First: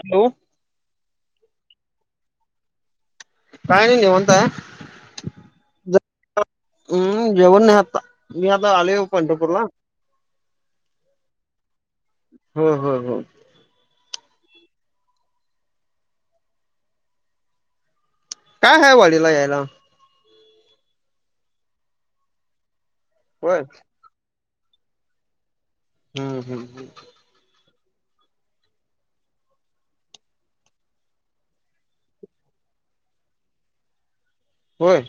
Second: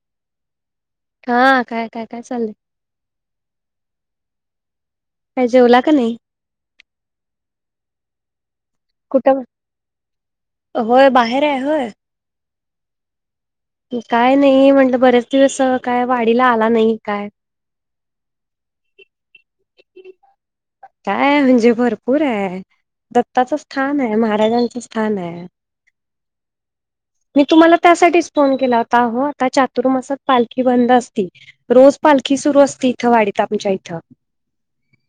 Hello हा काय काय काय चाललंय का नाही निवांत आहे काही जेवला का नाही हम्म जेवण न्हाय आता मी आता आलोय हो कुठं पंढरपूरला होय बाहेर आहे होय हो हो हो काय नाही म्हटलं बरेच दिवस काय वारीला आला नाही काय काय हाय वडीला यायला काय म्हणजे भरपूर आहे दत्ताचं होय स्थान हाय महाराजांचं स्थान हाय हम्म हम्म हम् मी तुम्हाला त्यासाठीच फोन केला होताह आता चातुर्मासात पालखी बंद असती रोज पालखी सुरु असती इथं वाढत आमच्या इथं होय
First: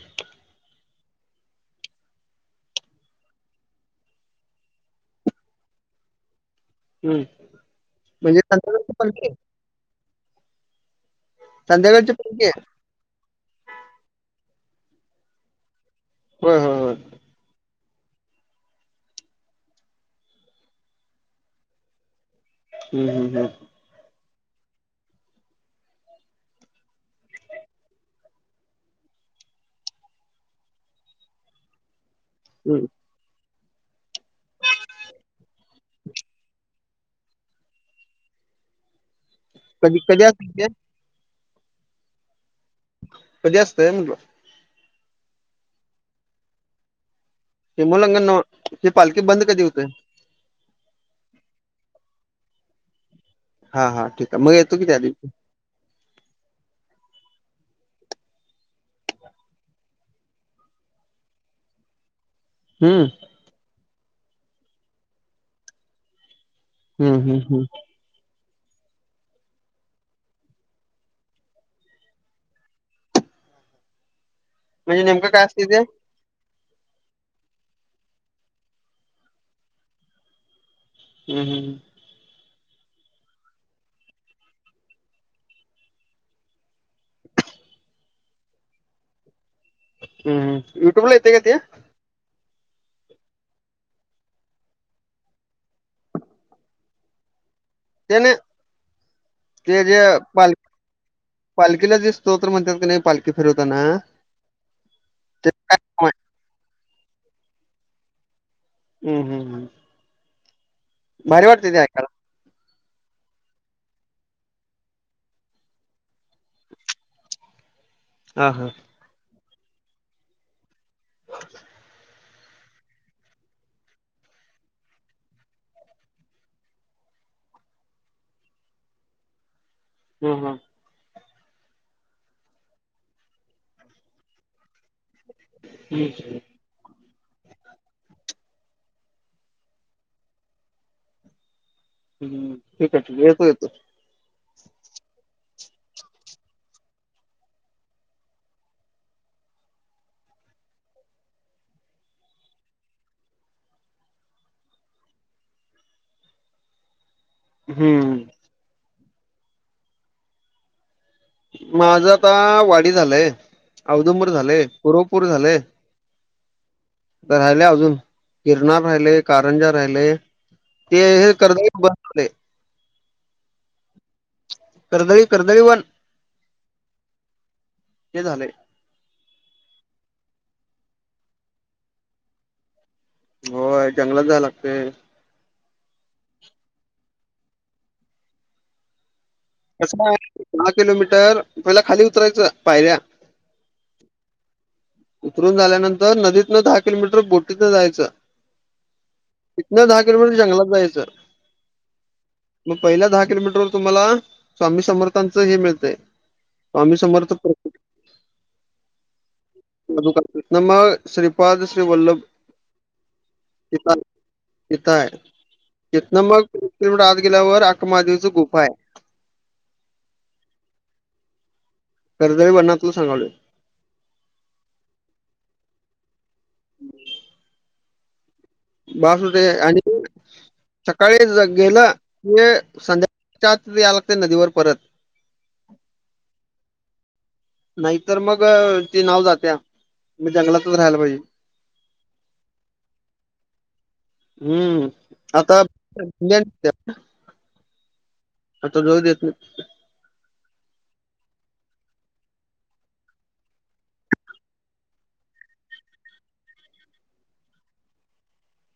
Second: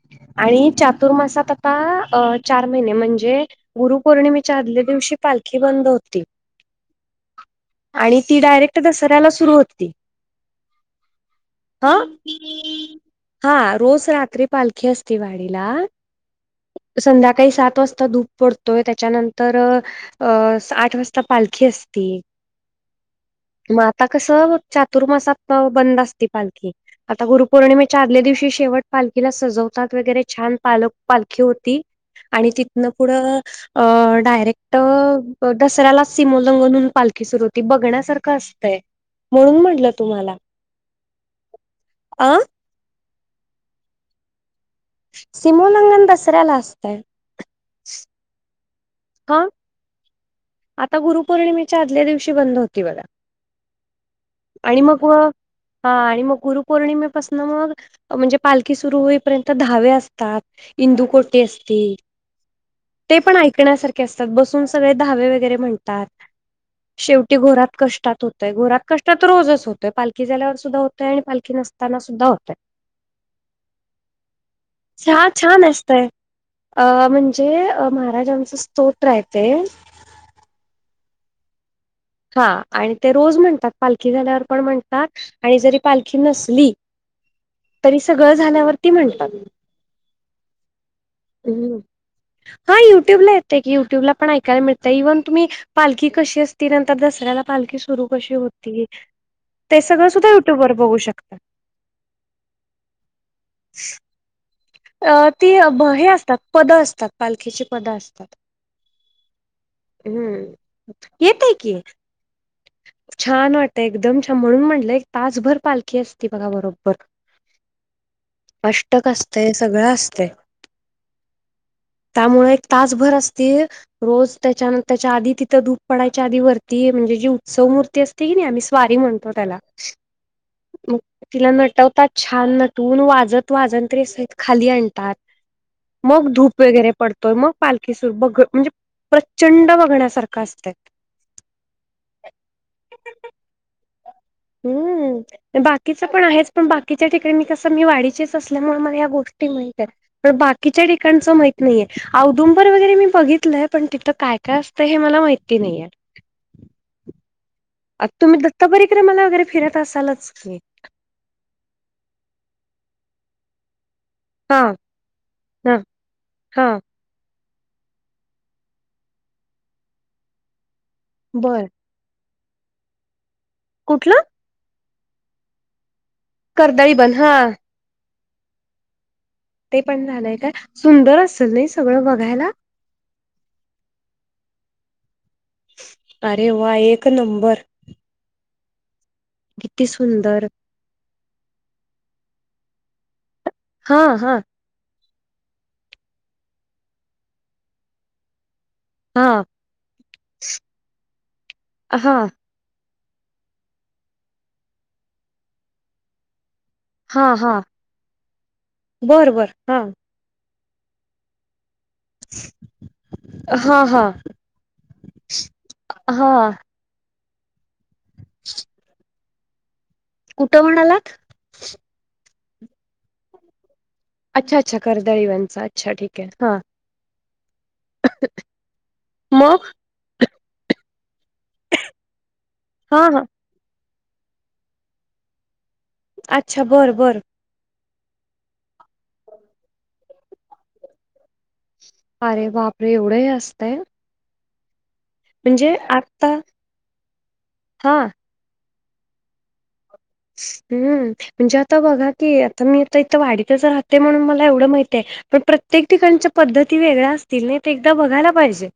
आणि चातुर्मासात आता आणि चार महिने म्हणजे गुरुपौर्णिमेच्या आदल्या दिवशी पालखी बंद होती हम्म आणि म्हणजे ती डायरेक्ट संध्याकाळची पालखी दसऱ्याला सुरु होती हा संध्याकाळची पालखी आहे हा रोज रात्री पालखी असती वाडीला होय होय होय संध्याकाळी सात वाजता धू- पडतोय त्याच्यानंतर अं आठ वाजता पालखी असती- नाहीना [unintelligible] मग आता कसं चातुर्मासात बंद असती पालखी आता गुरुपौर्णिमेच्या आदल्या दिवशी शेवट पालखीला सजवत वर छान पालख पालखी होती आणि हम्म तिथन पुढं डायरेक्ट दसऱ्यालाच सिमो लंगननून पालखी सुरू होती बघण्यासारखं असतंय म्हणून म्हटलं कधी कधी तुम्हाला असते ते अ कधी असतोय म्हंटलो? सिमोलंगन दसऱ्याला असतंय- सिमोल्लंघन नव्ह हे पालखी हा बंद कधी होतेयं आता गुरुपौर्णिमेच्या आदल्या दिवशी बंद होती बघा हा हा ठीक आहे येतो आणि की त्या मग दिवशी व- हां आणि मग गुरुपौर्णिमेपासून मग- म्हणजे पालखी सुरू होईपर्यंत धावे असतात इंदुकोटे असती- हुं- ते पण ऐकण्यासारखे असतात बसून सगळे धहावे वगैरे म्हणतात हम्म शेवटी हम्म हम्म घोरात कष्टात- होतय घोरात कष्टात तर रोजच होतय पालखी झाल्यावर सुद्धा होतयं आणि पाली नसताना सुद्धा होतयं. म्हणजे चहा नेमकं काय असतंय छान ते असतयं- अं म्हणजे महाराजांचा स्तोत्र आहे ते- हुं हुं- हां आणि ते रोज म्हणतात पालखी झाल्यावर पण म्हणतात आणि जरी पालखी नसली- तरी सगळं झाल्यावरती म्हणतात. हुं युट्यूबला येतेयं का ते? हां युट्यूबला येतकी युट्यब ला पण ऐकायं मिळत इव्हन तुम्ही- पालखी कशी असती नंतर दसऱ्याला पालखी सुरू ते कशी नाही होती ते जे सगळं सुद्धा पाल युट्यूब वर बघू शकता. पालखीला जे स्तोत्र म्हणत्यात की नाही पालखी फिरवताना अं ते ती काय अभ हे असतात पदं असतात, पालखीची पदं असतात हम्म हम्म हम्म ह भारी वाटते येतंकी ते ऐकायला छान वाटंतय एकदम छान म्हणून म्हटलं एक तासभर पालखी असती बघा बरोबर हा हा अष्टक असतयं सगळं असतंय त्यामुळे एक तासभर असती रोज त्याच्यानंत त्याच्या आधी तिथं धूप पडायच्या आधी वरती म्हणजे जीव सव मूर्ती असतेंय कीनी आम्ही स्वारी म्हणतो त्याला ह, ह मग तिला नटवतात छान नटवूंन वाजत वाजंत्री सहित खाली आणतात हम्म. मग धूप प वगैरे पडतोय मग पालखीस बघ म्हणजे प्रचंड बघण्यासारखं असतंय ह ठीक आहे, ठीक आहे येतो, येतो हम्म बाकीच पण आहेच पण बाकीच्या ठिकाणी मी कसं मी वाडीचेच असल्यामुळे मला या गोष्टी माहिती येत पण बाकीच्या ठिकाणच माहित नाहीये औदुंबर वगैरे मी बघितलंय पण तिथं काय काय असतं हे मला माहिती नाहीये आ तुम्ही हम्म दत्ता परीक्रमाला वगैरे फिरत असालचं की माझ आता वाडी झालंय, औदुंबर झालंय, कुरवपूर झालंय हां राहिलंय अजून गिरनार राहिलेयं कारंजा राहिलंय ते हें बर कर्दळी बन आले कुठलं? करर्दळी, करदळी वन कर्दळी बन हां ते झालंय ते पण झालंय काय? सुंदर असेलनायी सगळं बघायला होय जंगलात जाय लागतयं अरे वा! एक नंबर किती कस आहे सुंदर दहा किलोमीटर पहिला खाली उतरायचं पायऱ्या हा, हा उतरून झाल्यानंतर नदीतनं दहा किलोमीटर बोटीतन जायचं हा तीतन दहा किलोमीटर जंगलात जायचं हा मग पहिल्या दहा किलोमीटर वर तुम्हाला स्वामी समर्थांचं हे मिळतंय स्वामी हा, समर्थ हा पुस्तकाचं बरं, बरं हा तिथन मग श्रीपाद श्री वल्लभ हा तिथं आहे, हा तिथं आहे तिथन हा मगं किलोटर आत गेल्यावर अक्मादेवी च गुफा आहे कुठं म्हणालात? कर्दळी वनातलं सांगायलोय अच्छा, अच्छा कर्दळी वनचा अच्छा ठीक आहे हां बास होतंय आणि सकाळी गेलं ते हा संध्या हा त्यातच यावं लागतंय नदीवर परत अच्छा बरं, बरं नाहीतर मग ते नाव जाते मी जंगलातच राहायला पाहिजे. अरे बापरे एवढं असतय. हम्म आता. आता [inaudible] हा. आता जाऊ देतो. हम्म म्हणजे आता बघा की आता मी आता इथं वाडीतच राहते म्हणून मला एवढं माहितीय आहे. पण प्रत्येक ठिकाच्या पद्धती वेगळ्या असतील नाही ते एकदा बघायला पाहिजे.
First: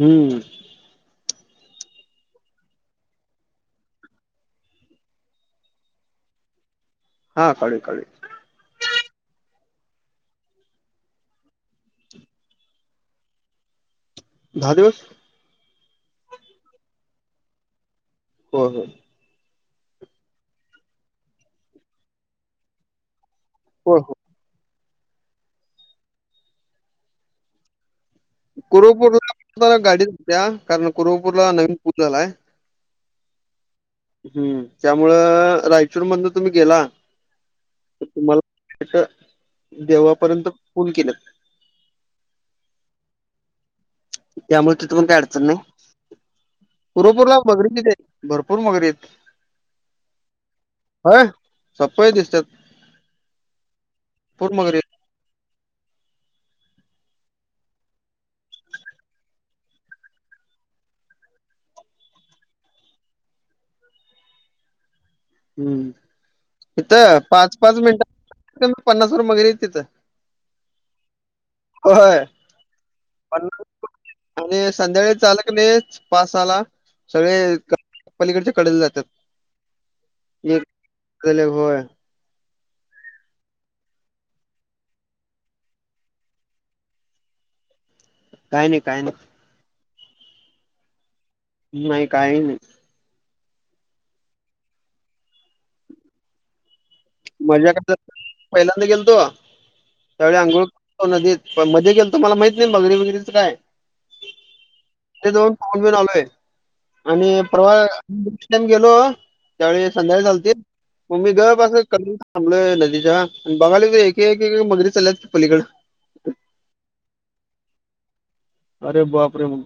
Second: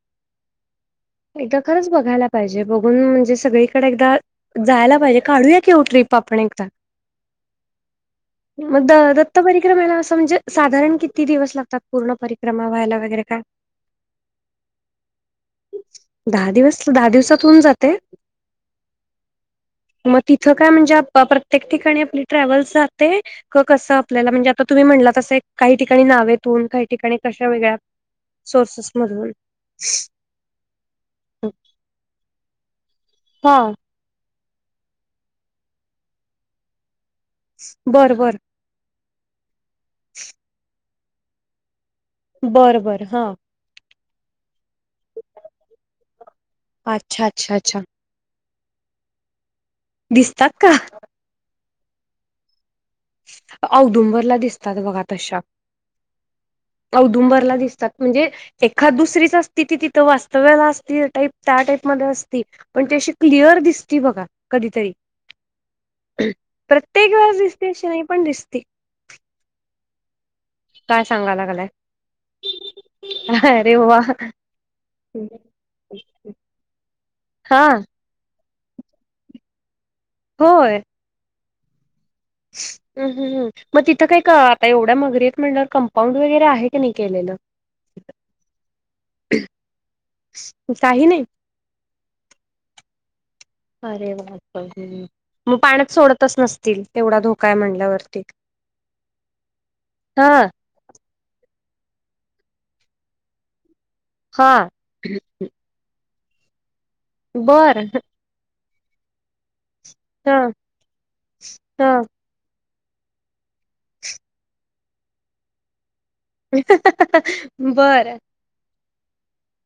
हम्म. एकदा खरंच बघायला पाहिजे बघून म्हणजे सगळीकडे एकदा जायला पाहिजे काढूया. की ट्रिप आपण एकदा. हा, काढूया काढूया. मग द दत्त परिक्रमेला असं म्हणजे साधारण किती दिवस लागतात पूर्ण परिक्रमा व्हायला वगैरे काय? दहा दिवस. दहा दिवस दहा दिवसात होऊन जाते. हो, हो. मग तिथं काय म्हणजे प्रत्येक ठिकाणी आपली ट्रॅव्हल्स जाते हो कसं हो आपल्याला म्हणजे. तर तुम्ही म्हणला तसे काही ठिकाणी नावेतून काही ठिकाणी कशा वेगळ्या. सोर्सेस मधून. त्या कारण कुरोपूरला नवीन पूजा झालाय. हा. हम्म त्यामुळ रायचूर मधन तुम्ही गेला. बरं, बरं. तुम्हाला देवापर्यंत फूल केलं. बरं, बरं ह. त्यामुळे तिथं पण काय अडचण नाही अच्छा कुरूपपूर अच्छा मगरी अच्छा तिथ भरपूर मगरी आहेत. दिसतात का? हा सप्राईज दिसतात. औदुंबरला भरपूर मगरी दिसतात आहेत बघा तशा. औदुंबरला दिसतात म्हणजे. एखाद दुसरीच असती ती तिथं वास्तव्याला असते टाईप त्या टाईपमध्येध्ये असती पण त्या अशी क्लिअर दिसती बघा कधीतरी हम्म इथ प्रत्येक वेळेस पाच दिसते पाच अशी नाही पण दिसते मिनट पन्नास वुपय मगैर येत तिथं काय सांगा लागलाय? प अरे वा आणि संध्याकाळी. चालक नाही पाच सहाला. सगळे हा पलीकडच्या कडले जातात. एक गले होय. हम् हम् हम्. मग तिथं काय का आता एवढ्या मगरीेत म्हणलं कंपाऊंड वगैरे आहे की नाही केलेलं. काही नाही काय नाही काही नाही नाही काही नाही अरे वा मग पाण्यात सोडतच नसतील तेवढा धोका आहे मज्या करता म्हणल्यावरती. पहिल्यांदा गेल तो हा त्यावेळी आंघोळ हो नदी पण मध्ये गेल त म्हाला माहित नाही बगरी वगरीच काय हा, ते दोन फोन घेऊन आलोय आणि परवा बरं इन्स्टंट गेलो. त्यावेळी संध्याका हा चालतील मग मी गप असं. हा बलोय नदीच्या आणि बघाय एक मगरी चालल्यात पलीकड. बरं. अरे बापरे मुग.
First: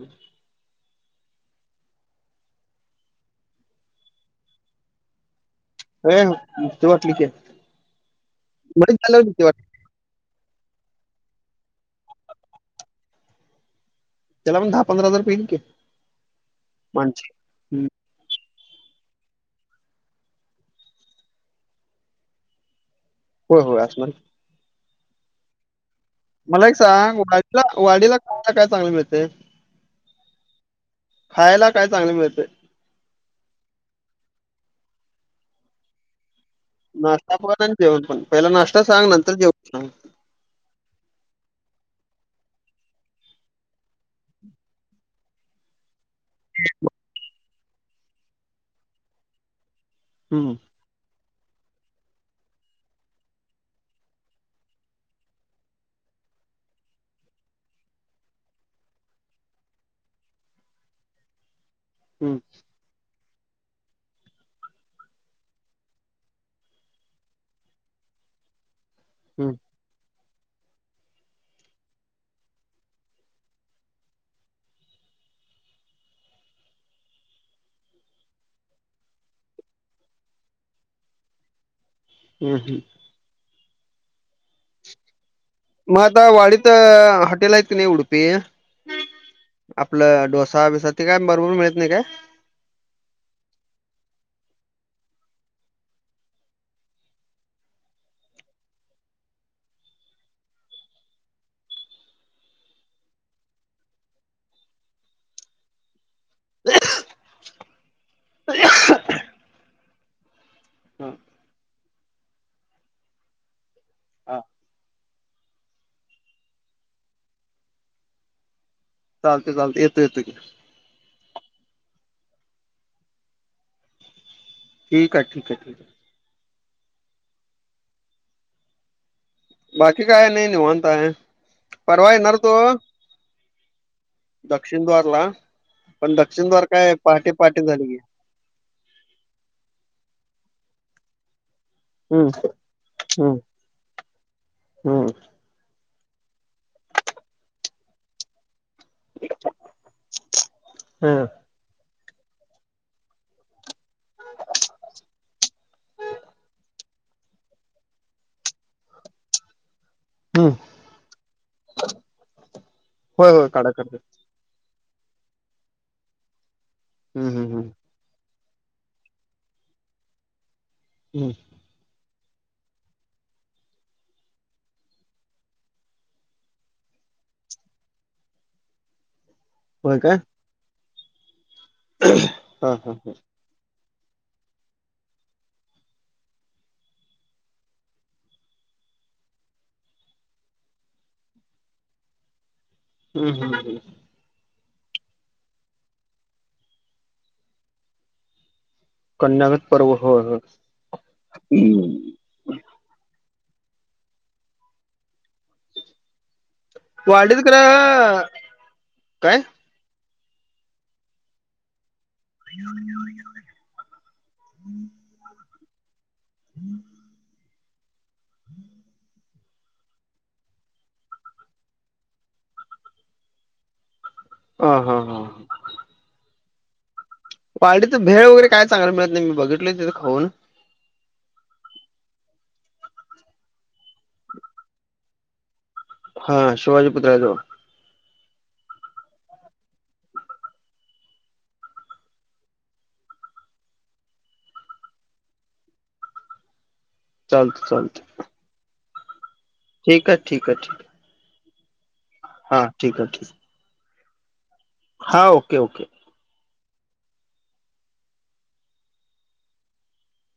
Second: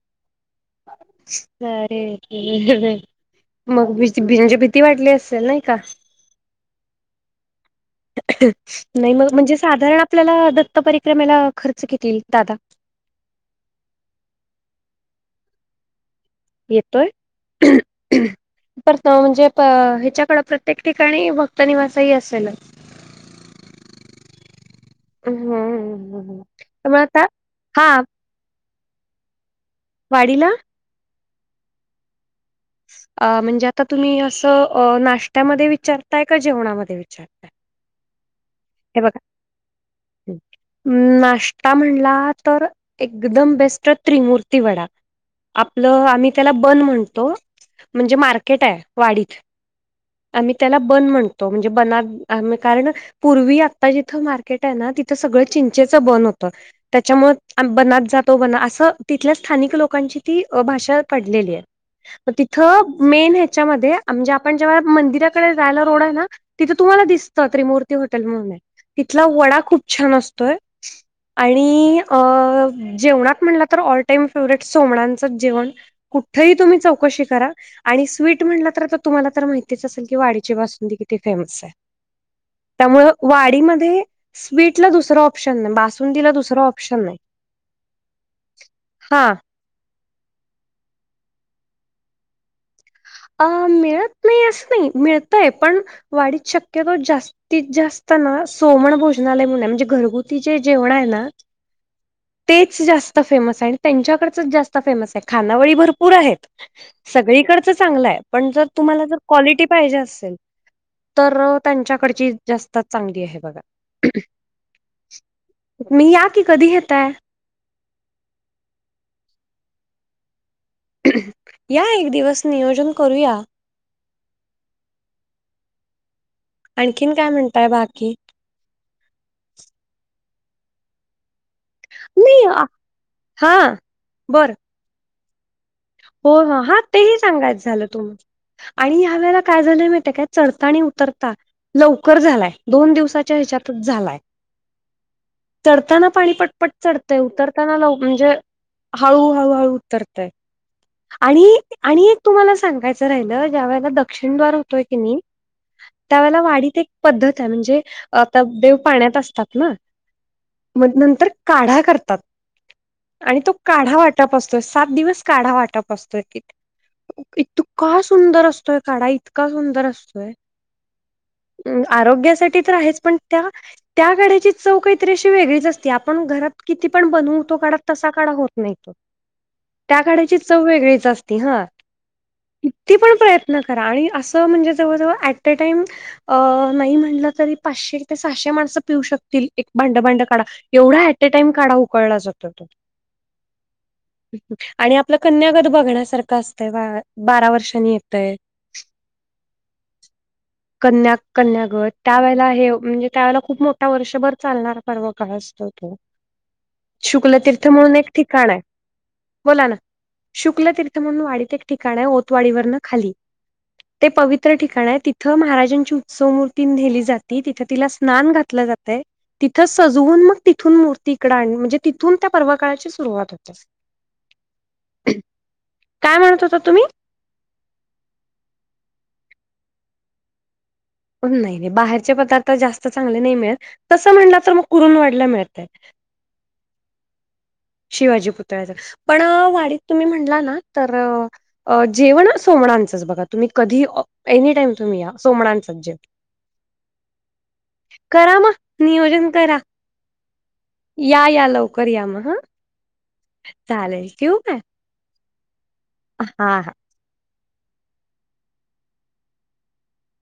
अरे मग भची भीती वाटली असेल ना. हा ए भीती वाटली की मध्येच नाही झाल्यावर मग भीती म्हणजे वाटली साधारण आपलं. आपल्याला दत्त परिक्रमेला खर्च घेतीलतील दादा. त्याला पण दहा पंरा हजार येईल की. येतोय. माणसे हम्म. परत म्हणजे प ह्याच्याकड प्रत्येक ठिकाणी भक्त निवास ही असेल. हो हो, असणार की. हम हम हम. मला एक सांग वाडीला वाडीला खायला काय चांगलं मिळतेय. वाडीला. खायला काय चांगले मिळतेय. अ म्हणजे आता तुम्ही असं अ नाश्त्यामध्ये विचारताय का जेवणामध्ये. नाश्ता विचारताय? पण आणि जेवण पण पहिला नाश्ता सांग नंतर जेवण सांग. हम. नाश्ता म्हणला तर एकदम बेस्ट त्रिमूर्ती वडा. आपलं आम्ही त्याला बन म्हणतो म्हणजे मार्केट आहे वाडीत. हम्म आम्ही त्याला बन म्हणतो म्हणजे बना कारण. पूर्वी आता जिथं मार्केट आहे ना तिथं सगळं चिंचेचं बन होतं. त्याच्यामुळे बनात जातो बना असं तिथल्या स्थानिक लोकांची ती भाषा पडलेली आहे. म हम्म तिथं मेन हे. च्या मध्ये म्हणजे आप जेवा मंदिराकडे जायला रोड हाय ना तिथून तुम्हाला दिसतं त्रिमु ''--'' ती हटेल म्हणून तिथला हम्म वडा खूप छान असतोय. आणि अ जेवणात म्हटलं तर ऑल टाइम फेवरेट सोमणांचंच जेवण. कुठही तुम्ही चौकशी करा. आणि स्वीट म्हणलं तर आता तुम्हाला तर माहितीच असेल की वाडीची बासुंदी किती फेमस आहे. हम. वाडी म स्वीटला दुसरा आ ''--'' म आता वाडीत हॉटेल ऐ त क नाय उडुपी. हा आपलं डोसा बिसा ते काय बरोबर मिळत नाही काय. अ मिळत नाही असं नाही मिळतय पण वाढीत शक्यतो जास्त. ती जास्त ना सोमण भोजनालय म्हणून हाय म्हणजे घरगुती जे जेवण आहे ना. तेच जास्त फेमस आहे आणि त्यांच्याकडचच जास्त फेमस आहे खानावळी भरपूर. पूर आहेत सगळीकडचं चांगलं आहे पण जर तुम्हाला जर क्वालिटी पाहिजे असेल. हा तर त्यांच्याकडची जास्त चांगली आहे बघा. हा मी या कि कधी घताय. चालत चालते येतो येतो की. या एक दिवस नियोजन करूया. ठीक ठीक आहे ठीक आहे. आणखीन काय म्हणताय बाकी बाकी काय नाय निवांत हाय परवा येणार नाही अ, होतो. हा बरं शिंदवारला हो हा तेही सांगायच झालं झाली की. तुम आणि ह्या वेळेला काय झालंय माहितीय काय चढता आणि उतरता लवकर हम्म झालाय दोन दिवसाच्या हम्म ह्याच्यातच झालाय. हम्म चढताना पाणी पटपट चढतंय उतरताना लव म्हणजे हळू हळूहळू उतरतय. हम्म आणि आणि एक तुम्हाला सांगायचं राहिलं ज्या वेळेला दग दक्षिण दार होतोय की नई त्यावेळेला वाडीत एक पद्धत आहे म्हणजे आता देव पाण्यात असतात ना हम्म मग नंतर काढा करतात होय आणि होय तो काढा करते वाटपं असं तो सात दिवस काढा वाटप असतो की हम्म हम्म हम्म. इतका सुंदर अस तो काडा इतका सुंदर असतोय. हम्म अम्म आरोग्यासाठी तर आहेच पण त्या त्या काढ्याची चव कायतरी अशी वेगळीच असते आपण घरात किती पण बनवू तो काढा तसा काढा होत नाही तो. [unintelligible] त्या काय काढ्याची चव वेगळीच असती हा हा हा किती पण प्रयत् यत्न करा आणि असं म्हणजे जवळजवळ ॲटे टाईम अ नाही म्हटलं तरी पाचशे ते सहाशे माणसं पिऊ शकतील एक भांड भांड काढा एवढा ऍटेटाइम काढा उकळला जातो तो. हूं हूं हूं हूं आणि आपलं कन्यागत बघण्यासारखं असतंय बा बारा वर्षांनी येतय कन्यागत पर्व होय होय. कन्या कन्यागट त्या वेळेला हे म्हणजे त्यावेळेला खूप मोठा वर्षभर चालणार पर्व काळ असतं तो वाडीत शुक्लतीर्थ म्हणून एक खरं ठिकाण आहे काय बोला ना शुक्लतीर्थ म्हणून वाडीत एक ठिकाण हाय ओतवाडीवरनं खाली ते पवित्र ठिकाण आहे तिथं महाराजांची उत्सव मूर्ती नेली जाते तिथ तिला स्नान घातलं जातय तिथं सजवून म तिथून मूर्ती इकड आण म्हणजे तिथून त्या पर्व काळाची सुरुवात होते. हा हा हा काय म्हणत होतात तुम्ही कॉलिटीचं भेळ वगैरे काय चांगला मिळत नाय मी बघितलं तिथं खाऊन पण नाही नाही बाहेरचे पदार्थ जास्त चांगले नाही मिळेत तसं म्हणलं तर मग कुरूम वाढला मिळतय. हा शिवाजी पुुतल्याजवळ शिवाजी पुतळ्याच पण वाडीत तुम्ही म्हणला ना तर जेवण सोमणांचंच बघा तुम्ही कधी एनीटाईम तुम्ही या सोमणांचंच जेव [inaudible] चालतं करा म नियोजन करा. ठीकय ठीकय ठीकय या या लवकर या म ह हां ठीक हाय ठीक हाय. चालेल ठेऊ काय? हा ओके ओके. हा हा